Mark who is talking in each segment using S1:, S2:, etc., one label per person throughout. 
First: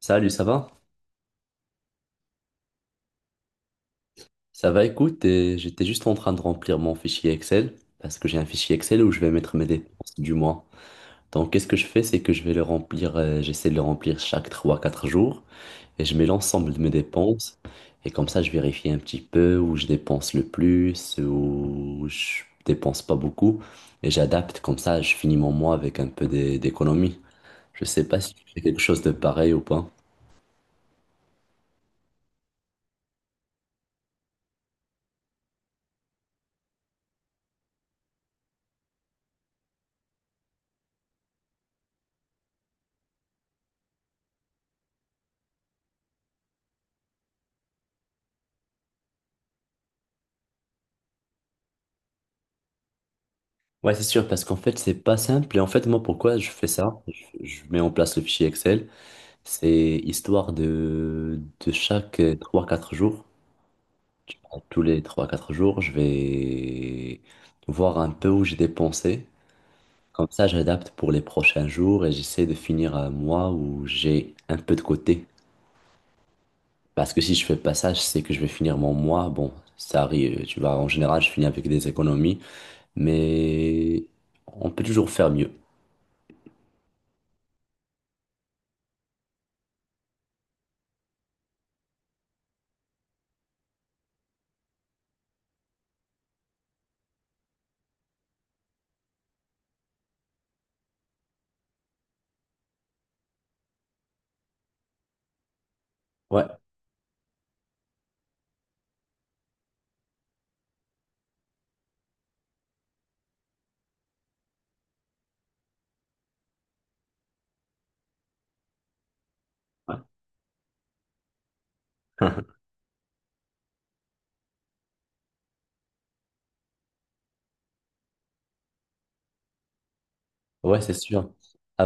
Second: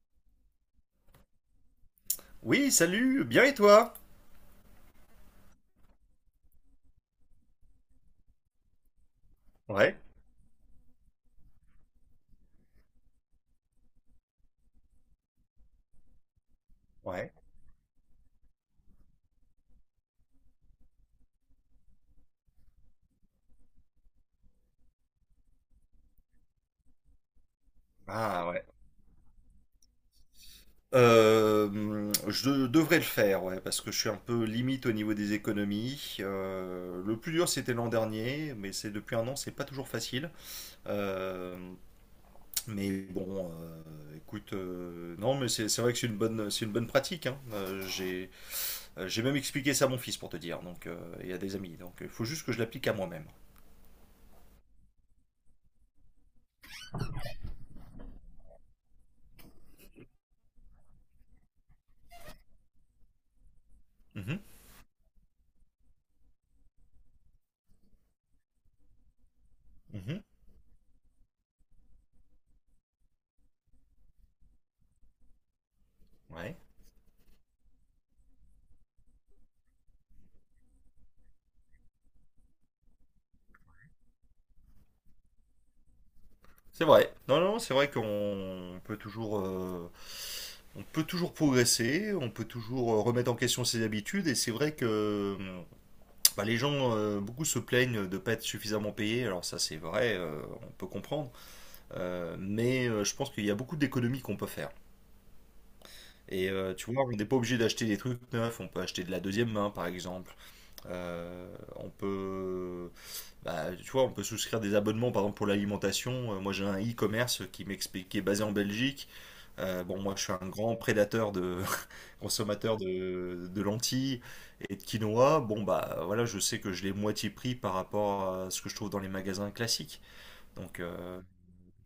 S1: Salut, ça va?
S2: Oui, salut, bien et toi?
S1: Ça va, écoute, et j'étais juste en train de remplir mon fichier Excel, parce que j'ai un fichier Excel où je vais mettre mes
S2: Ouais,
S1: dépenses du mois. Donc, qu'est-ce que je fais? C'est que je vais le remplir, j'essaie de le remplir chaque 3, 4 jours, et je mets l'ensemble de mes
S2: ouais.
S1: dépenses, et comme ça, je vérifie un petit peu où je dépense le plus, où je dépense pas beaucoup, et j'adapte, comme ça, je finis mon mois avec un peu d'économie. Je sais pas si tu
S2: Ah
S1: fais
S2: ouais.
S1: quelque chose de pareil ou pas.
S2: Je devrais le faire, ouais, parce que je suis un peu limite au niveau des économies. Le plus dur, c'était l'an dernier, mais c'est depuis un an, c'est pas toujours facile. Euh, mais bon, écoute, non, mais c'est vrai que c'est une bonne pratique, hein. J'ai même expliqué ça à mon fils pour te dire, donc, et à des amis. Donc, il faut juste que je l'applique à moi-même.
S1: Ouais, c'est sûr, parce qu'en fait, c'est pas simple. Et en fait, moi, pourquoi je fais ça? Je mets en place le fichier Excel. C'est histoire de chaque 3, 4 jours, tu
S2: Mhm,
S1: vois. Tous les 3, 4 jours, je vais voir un peu où j'ai dépensé.
S2: mhm,
S1: Comme ça, j'adapte pour les prochains jours et j'essaie de finir un mois où j'ai un peu de côté.
S2: ouais.
S1: Parce que si je fais pas ça, je sais que je vais finir mon mois. Bon, ça arrive, tu vois. En général, je finis avec des économies, mais on peut toujours faire mieux.
S2: C'est vrai. Non, non, c'est vrai qu'on peut toujours, on peut toujours progresser, on peut toujours remettre en question ses habitudes. Et c'est vrai que bah, les gens, beaucoup se plaignent de ne pas être suffisamment payés. Alors ça, c'est vrai, on peut comprendre. Je pense qu'il y a beaucoup d'économies qu'on peut faire.
S1: Ouais.
S2: Et tu vois, on n'est pas obligé d'acheter des trucs neufs. On peut acheter de la deuxième main, par exemple. On peut bah, tu vois, on peut souscrire des abonnements, par exemple, pour l'alimentation. Moi, j'ai un e-commerce qui m'explique, qui est basé en Belgique.
S1: Ouais.
S2: Bon, moi, je suis un grand prédateur de consommateur de lentilles et de quinoa. Bon, bah, voilà, je sais que je l'ai moitié prix par rapport à ce que je trouve dans les magasins classiques. Donc,
S1: Ouais, c'est sûr.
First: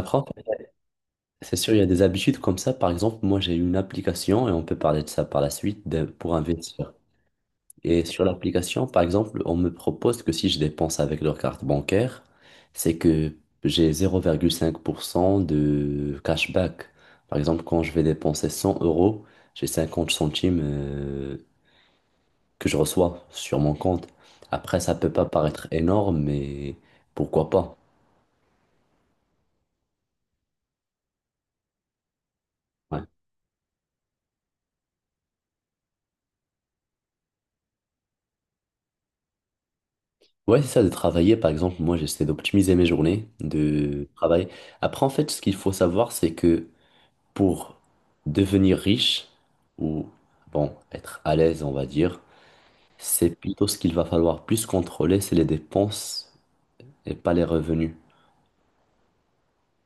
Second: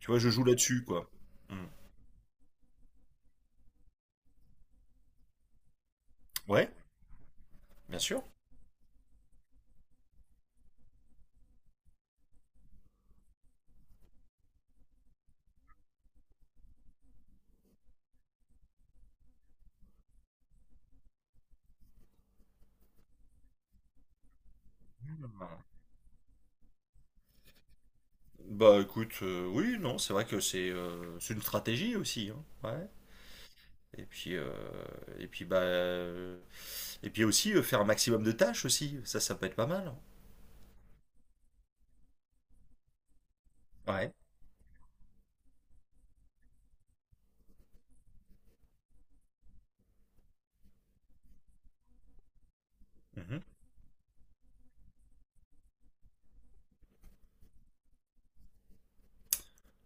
S2: tu vois,
S1: en
S2: je
S1: fait,
S2: joue là-dessus, quoi. Mm.
S1: c'est sûr, il y a des habitudes comme ça. Par exemple, moi, j'ai une application et on peut parler de ça par la suite pour
S2: Ouais,
S1: investir.
S2: bien
S1: Et
S2: sûr.
S1: sur l'application, par exemple, on me propose que si je dépense avec leur carte bancaire, c'est que j'ai 0,5% de cashback. Par exemple, quand je vais dépenser 100 euros, j'ai 50 centimes que je reçois sur mon compte. Après, ça peut pas paraître énorme, mais pourquoi pas?
S2: Bah écoute, oui, non, c'est vrai que c'est une stratégie aussi, hein. Ouais.
S1: Ouais.
S2: Et puis, et puis, bah, euh, et puis aussi faire un maximum de tâches aussi. Ça peut être pas mal.
S1: Ouais, c'est ça, de travailler. Par exemple, moi, j'essaie d'optimiser mes journées de
S2: Ouais.
S1: travail. Après, en fait, ce qu'il faut savoir, c'est que pour devenir riche ou, bon, être à l'aise, on va dire, c'est
S2: Mhm.
S1: plutôt ce qu'il va falloir plus contrôler, c'est les dépenses et pas les revenus.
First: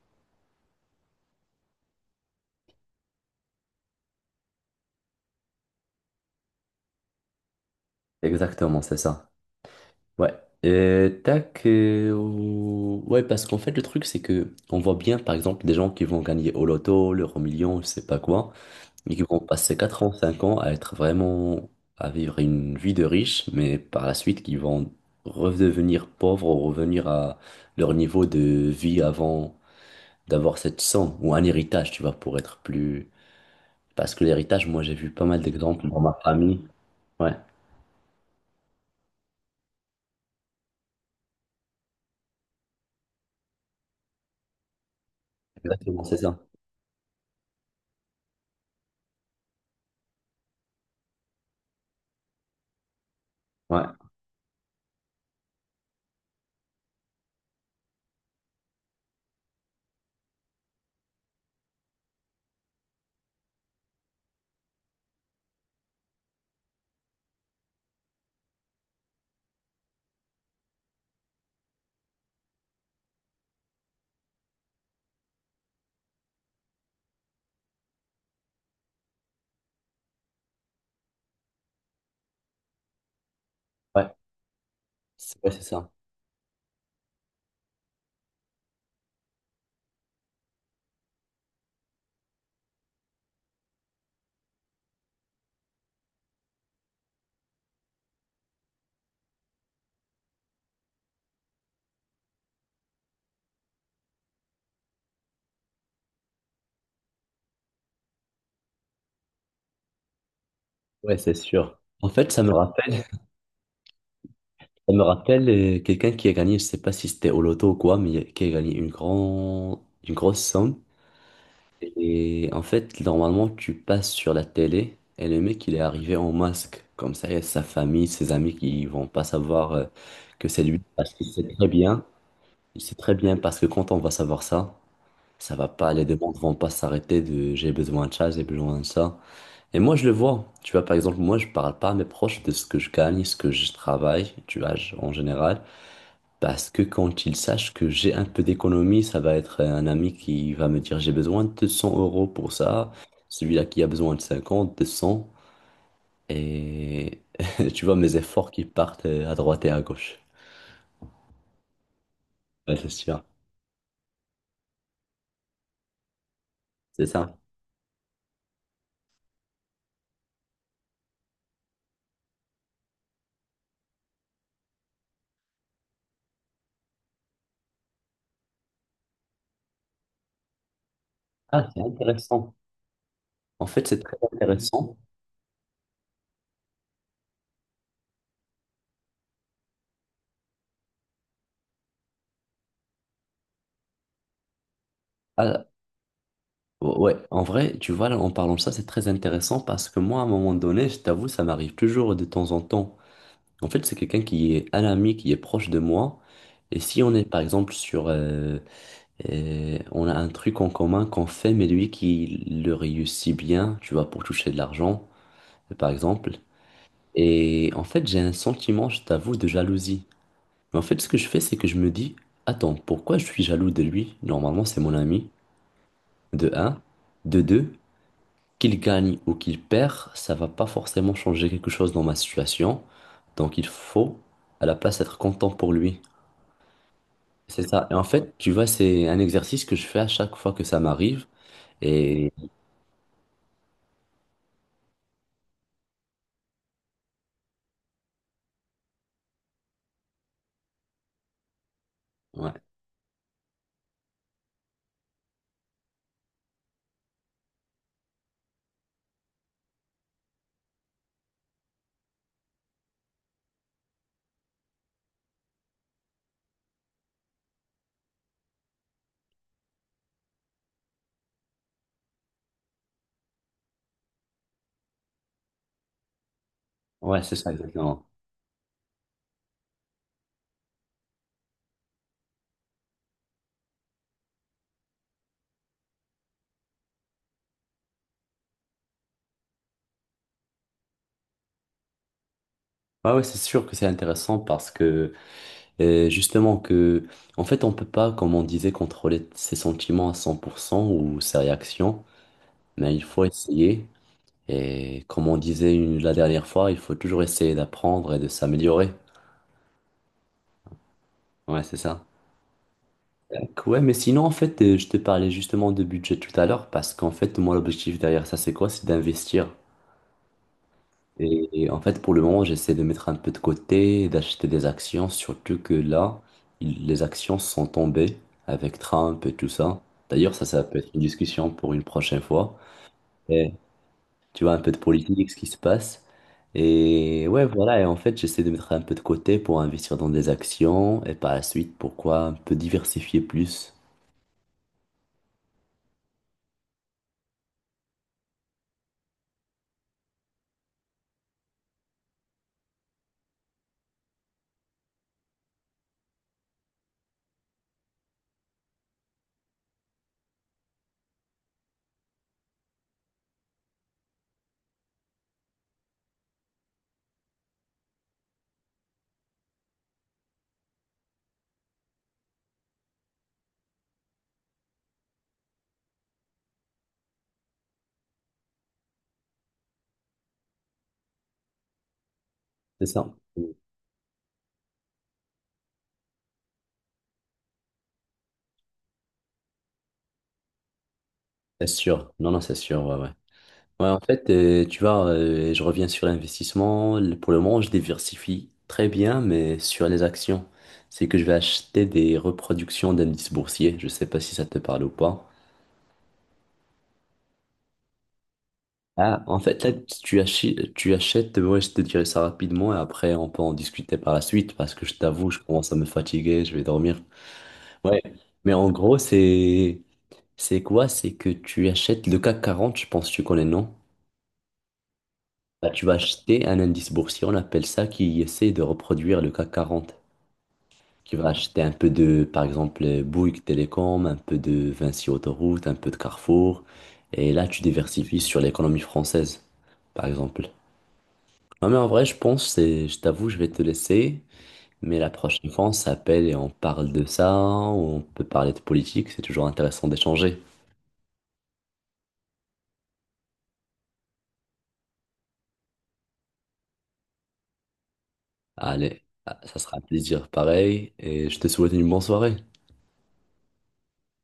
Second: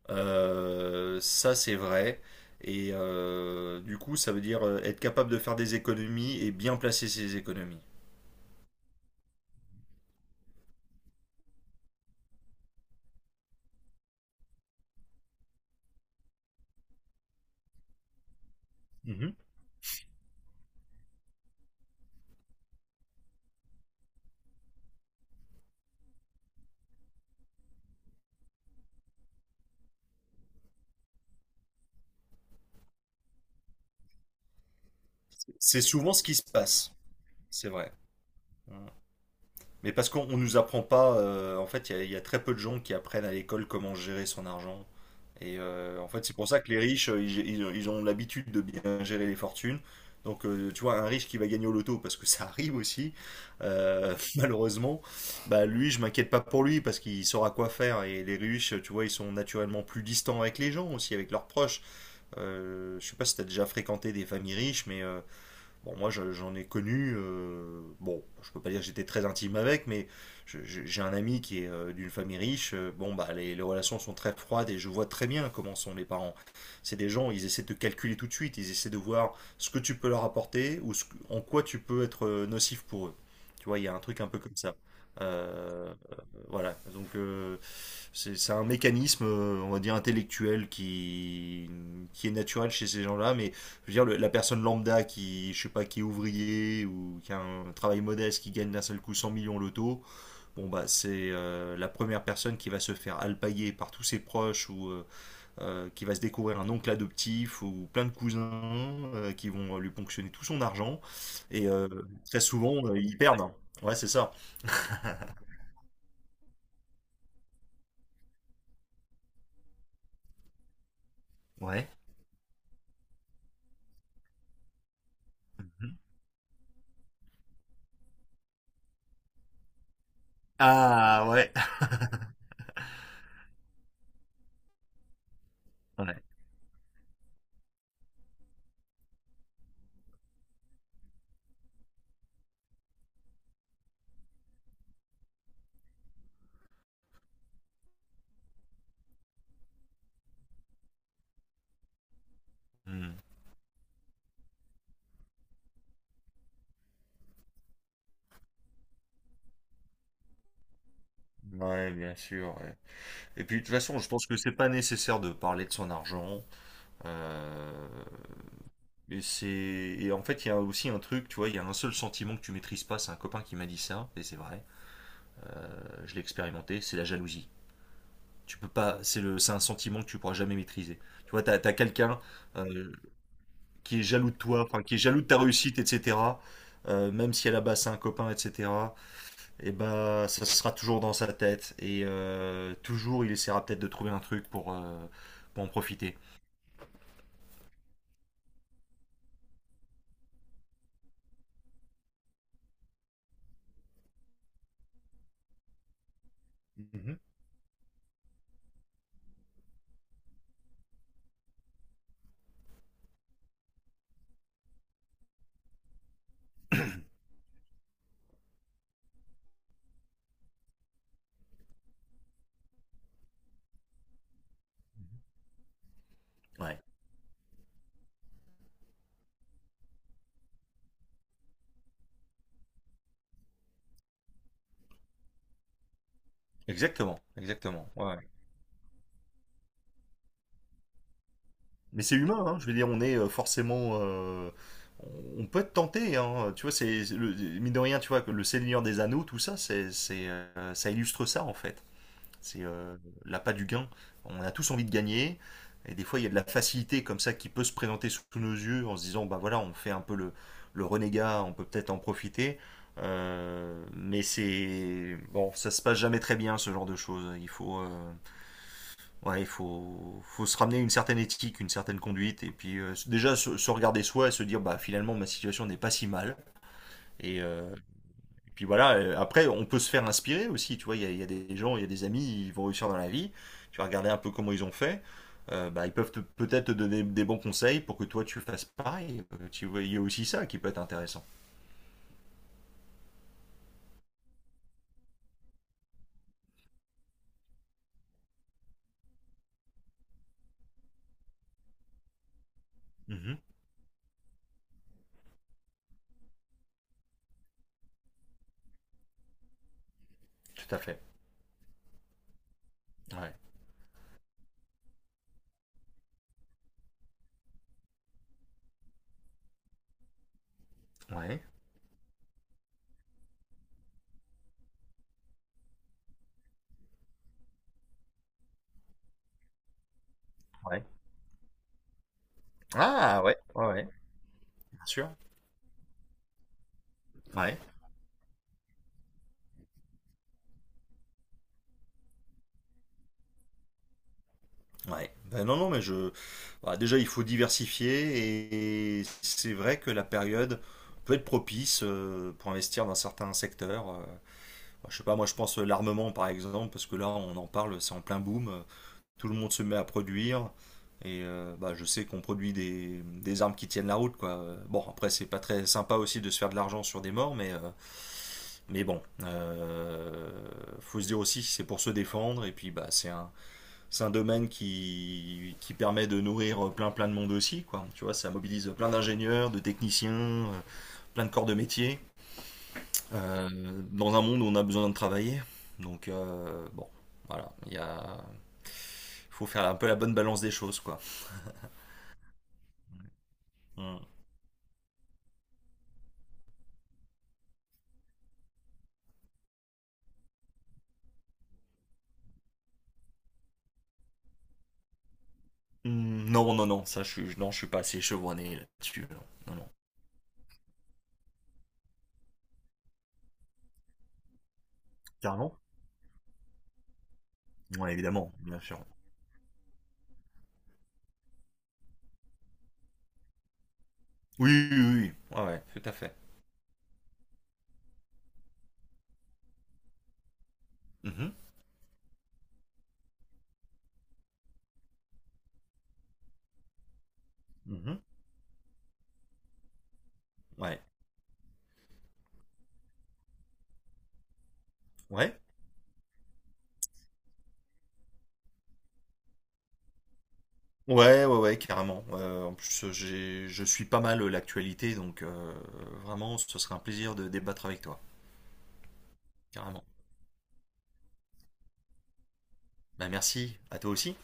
S2: Ça, c'est vrai. Et du coup, ça veut dire être capable de faire des économies et bien placer ses économies.
S1: Exactement, c'est ça. Ouais. Et tac. Ouais, parce qu'en fait, le truc, c'est que on voit bien, par exemple, des gens qui vont gagner au loto, l'euro million, je sais pas quoi, mais qui
S2: Mhm.
S1: vont passer 4 ans, 5 ans à être vraiment, à vivre une vie de riche, mais par la suite qui vont redevenir pauvres ou revenir à leur niveau de vie avant d'avoir cette somme ou un héritage, tu vois, pour être plus... Parce que l'héritage, moi j'ai vu pas mal
S2: C'est
S1: d'exemples dans
S2: souvent
S1: ma
S2: ce qui se
S1: famille.
S2: passe.
S1: Ouais,
S2: C'est vrai. Mais parce qu'on nous apprend pas, en fait, il y a très peu de gens qui apprennent à l'école comment gérer son argent. Et
S1: exactement,
S2: en
S1: c'est
S2: fait, c'est
S1: ça.
S2: pour ça que les riches, ils ont l'habitude de bien gérer les fortunes. Donc, tu vois, un riche qui va gagner au loto, parce que ça arrive aussi,
S1: Ouais,
S2: malheureusement, bah lui, je m'inquiète pas pour lui, parce qu'il saura quoi faire. Et les riches, tu vois, ils sont naturellement plus distants avec les gens aussi, avec leurs proches. Je sais pas si t'as déjà fréquenté des familles riches, mais bon, moi, j'en ai connu. Bon, je peux pas dire que j'étais très intime avec, mais j'ai un ami qui est d'une famille riche. Bon, bah, les relations sont très froides et je vois très bien comment sont les parents. C'est des gens, ils essaient de te calculer tout de suite. Ils essaient de voir ce que tu peux leur apporter ou en quoi tu peux être nocif pour eux. Tu vois, il y a un
S1: ouais,
S2: truc un peu comme ça.
S1: ouais, c'est ça.
S2: Euh, euh, voilà. Donc, c'est un mécanisme, on va dire, intellectuel qui est naturel chez ces gens-là, mais je veux dire, la personne lambda qui, je sais pas, qui est ouvrier ou qui a un travail modeste, qui gagne d'un seul coup 100 millions loto, bon bah c'est la première personne qui va se faire alpaguer par tous ses proches ou qui va se découvrir un oncle adoptif ou plein de cousins qui vont lui ponctionner tout son argent
S1: Ouais, c'est
S2: et
S1: sûr. En fait,
S2: très souvent ils perdent. Ouais, c'est ça.
S1: ça me rappelle quelqu'un qui a gagné, je sais pas si c'était au loto ou quoi, mais qui a gagné une grande, une grosse somme.
S2: Ouais.
S1: Et en fait, normalement, tu passes sur la télé et le mec, il est
S2: Mhm.
S1: arrivé en masque. Comme ça, il y a sa famille, ses amis qui vont pas savoir que c'est lui parce qu'il
S2: Ah
S1: sait
S2: ouais.
S1: très bien. Il sait très bien parce que quand on va savoir ça, ça va pas, les
S2: Ouais.
S1: demandes vont pas s'arrêter de j'ai besoin de ça, j'ai besoin de ça. Et moi, je le vois. Tu vois, par exemple, moi, je parle pas à mes proches de ce que je gagne, ce que je travaille, tu vois, en général. Parce que quand il sache que j'ai un peu d'économie, ça va être un ami qui va me dire j'ai besoin de 100 € pour ça,
S2: Mm.
S1: celui-là qui a besoin de 50, de 100, et tu vois mes efforts qui partent à droite et à gauche.
S2: Ouais, bien sûr.
S1: Ouais,
S2: Ouais.
S1: c'est sûr,
S2: Et puis de toute façon, je pense que c'est pas nécessaire de parler de son argent.
S1: c'est ça.
S2: Euh, Et c'est et en fait il y a aussi un truc, tu vois, il y a un seul sentiment que tu maîtrises pas, c'est un copain qui m'a dit ça et c'est vrai, je l'ai expérimenté, c'est la jalousie. Tu peux pas, c'est un sentiment que tu pourras jamais maîtriser. Tu vois, t'as
S1: Ah,
S2: t'as
S1: c'est
S2: quelqu'un
S1: intéressant.
S2: euh,
S1: En fait, c'est
S2: qui est
S1: très
S2: jaloux de toi, enfin qui
S1: intéressant.
S2: est jaloux de ta réussite, etc. Même si à la base c'est un copain, etc. Et bah ça sera toujours dans sa tête et toujours il essaiera peut-être de trouver un truc pour
S1: Ah,
S2: en profiter.
S1: ouais, en vrai, tu vois, là, en parlant de ça, c'est très intéressant parce que moi, à un moment donné, je t'avoue, ça m'arrive toujours de temps en temps. En fait, c'est quelqu'un qui est un ami, qui est proche de moi. Et si on
S2: Mhm.
S1: est par exemple sur et on a un truc en commun qu'on fait, mais lui qui le réussit bien, tu vois, pour toucher de l'argent, par exemple. Et en fait, j'ai un sentiment, je t'avoue, de jalousie. Mais en fait, ce que je fais, c'est que je me dis, attends, pourquoi je suis jaloux de lui? Normalement, c'est mon ami, de
S2: Ouais.
S1: un. De deux, qu'il gagne ou qu'il perd, ça va pas forcément changer quelque chose dans ma situation. Donc, il faut, à la place, être content pour lui.
S2: Exactement,
S1: C'est ça.
S2: exactement.
S1: Et en
S2: Ouais, ouais.
S1: fait, tu vois, c'est un exercice que je fais à chaque fois que ça m'arrive.
S2: Mais c'est
S1: Et
S2: humain, hein, je veux dire, on est forcément. On peut être tenté, hein, tu vois, mine de rien, tu vois, que le Seigneur des Anneaux, tout ça, c'est, ça illustre ça, en fait. C'est
S1: ouais.
S2: l'appât du gain. On a tous envie de gagner. Et des fois, il y a de la facilité comme ça qui peut se présenter sous nos yeux en se disant, bah voilà, on fait un peu le renégat, on peut peut-être en profiter. Mais c'est. Bon, ça se passe jamais très bien, ce genre de choses. Il faut. Ouais, faut se ramener une certaine éthique, une certaine conduite, et puis déjà se regarder soi et se dire, bah finalement ma situation n'est pas si mal.
S1: Ouais, c'est
S2: Et,
S1: ça,
S2: euh,
S1: exactement.
S2: et puis voilà, après on peut se faire inspirer aussi, tu vois, il y a des gens, il y a des amis, ils vont réussir dans la vie, tu vas regarder un peu comment ils ont fait, bah, peut-être te donner des bons conseils pour que toi tu fasses pareil. Tu vois, il y a aussi ça qui peut être intéressant.
S1: Ouais, ouais, c'est sûr que c'est intéressant parce que, justement, que, en fait, on peut pas, comme on disait, contrôler ses sentiments à 100% ou ses réactions, mais il faut
S2: Mhm,
S1: essayer. Et comme on disait la dernière fois, il faut toujours essayer d'apprendre et de s'améliorer.
S2: tout à fait.
S1: Ouais, c'est ça.
S2: Ouais.
S1: Donc, ouais, mais sinon, en fait, je te parlais justement de budget tout à l'heure parce qu'en fait, moi, l'objectif derrière ça, c'est quoi? C'est d'investir.
S2: Ouais.
S1: Et, en fait, pour le moment, j'essaie de mettre un peu de côté, d'acheter des actions, surtout que là, les actions sont tombées avec Trump et tout ça. D'ailleurs, ça peut
S2: Ouais.
S1: être une discussion pour une prochaine fois.
S2: Ah ouais,
S1: Et
S2: ouais, ouais,
S1: tu vois, un peu de
S2: bien sûr.
S1: politique, ce qui se passe. Et ouais,
S2: Ouais.
S1: voilà. Et en fait, j'essaie de mettre un peu de côté pour investir dans des actions et par la suite, pourquoi un peu diversifier plus.
S2: Ouais. Ben non, non, mais je. Bah, déjà, il faut diversifier et c'est vrai que la période peut être propice pour investir dans certains secteurs. Bah, je sais pas, moi, je pense l'armement par exemple, parce que là, on en parle, c'est en plein boom. Tout le monde se met à produire et bah, je sais qu'on produit des armes qui tiennent la route, quoi. Bon, après, c'est pas très sympa aussi de se faire de l'argent sur des morts, mais, mais bon, euh, faut se dire aussi, c'est pour se défendre et puis bah, c'est un domaine qui permet de nourrir plein plein de monde aussi, quoi. Tu vois, ça mobilise plein d'ingénieurs, de techniciens, euh, plein de corps de métier,
S1: C'est ça.
S2: euh, dans un monde où on a besoin de travailler, donc bon, voilà, il y a faut faire un peu la bonne balance des choses, quoi.
S1: C'est sûr. Non, non, c'est sûr, ouais, ouais. Ouais, en
S2: Mm.
S1: fait, tu vois, je reviens sur l'investissement. Pour le moment, je diversifie très bien, mais sur les actions. C'est que je vais acheter des reproductions d'indices boursiers. Je sais pas si ça te parle ou pas.
S2: Mm, non non non, ça je suis non, je suis pas assez chevronné là-dessus,
S1: Ah,
S2: non,
S1: en
S2: non,
S1: fait,
S2: non.
S1: là, tu achètes, ouais, je te dirai ça rapidement et après, on peut en discuter par la suite parce que je t'avoue, je
S2: Carrément.
S1: commence à me fatiguer, je vais dormir.
S2: Ouais,
S1: Ouais,
S2: évidemment,
S1: mais
S2: bien
S1: en
S2: sûr.
S1: gros, c'est quoi? C'est que tu achètes le CAC 40 je pense que tu connais, non?
S2: Oui oui oui, ouais, ouais,
S1: Bah,
S2: tout
S1: tu
S2: à
S1: vas
S2: fait.
S1: acheter un indice boursier, on appelle ça, qui essaie de reproduire le CAC 40, qui va
S2: Mhm.
S1: acheter un peu de, par exemple, Bouygues Télécom, un peu de Vinci Autoroute, un peu de Carrefour, et là, tu
S2: Mhm.
S1: diversifies sur l'économie française, par exemple.
S2: Ouais,
S1: Non, mais en vrai, je pense, je t'avoue, je vais te laisser, mais la
S2: ouais.
S1: prochaine fois, on s'appelle et on parle de ça, ou on peut parler de politique, c'est toujours intéressant d'échanger.
S2: Ouais, ouais, ouais, carrément. Je suis pas mal l'actualité, donc vraiment, ce serait un plaisir de débattre avec toi,
S1: Allez, ça sera un
S2: carrément.
S1: plaisir pareil, et je te souhaite une bonne soirée.
S2: Bah, merci, à toi aussi.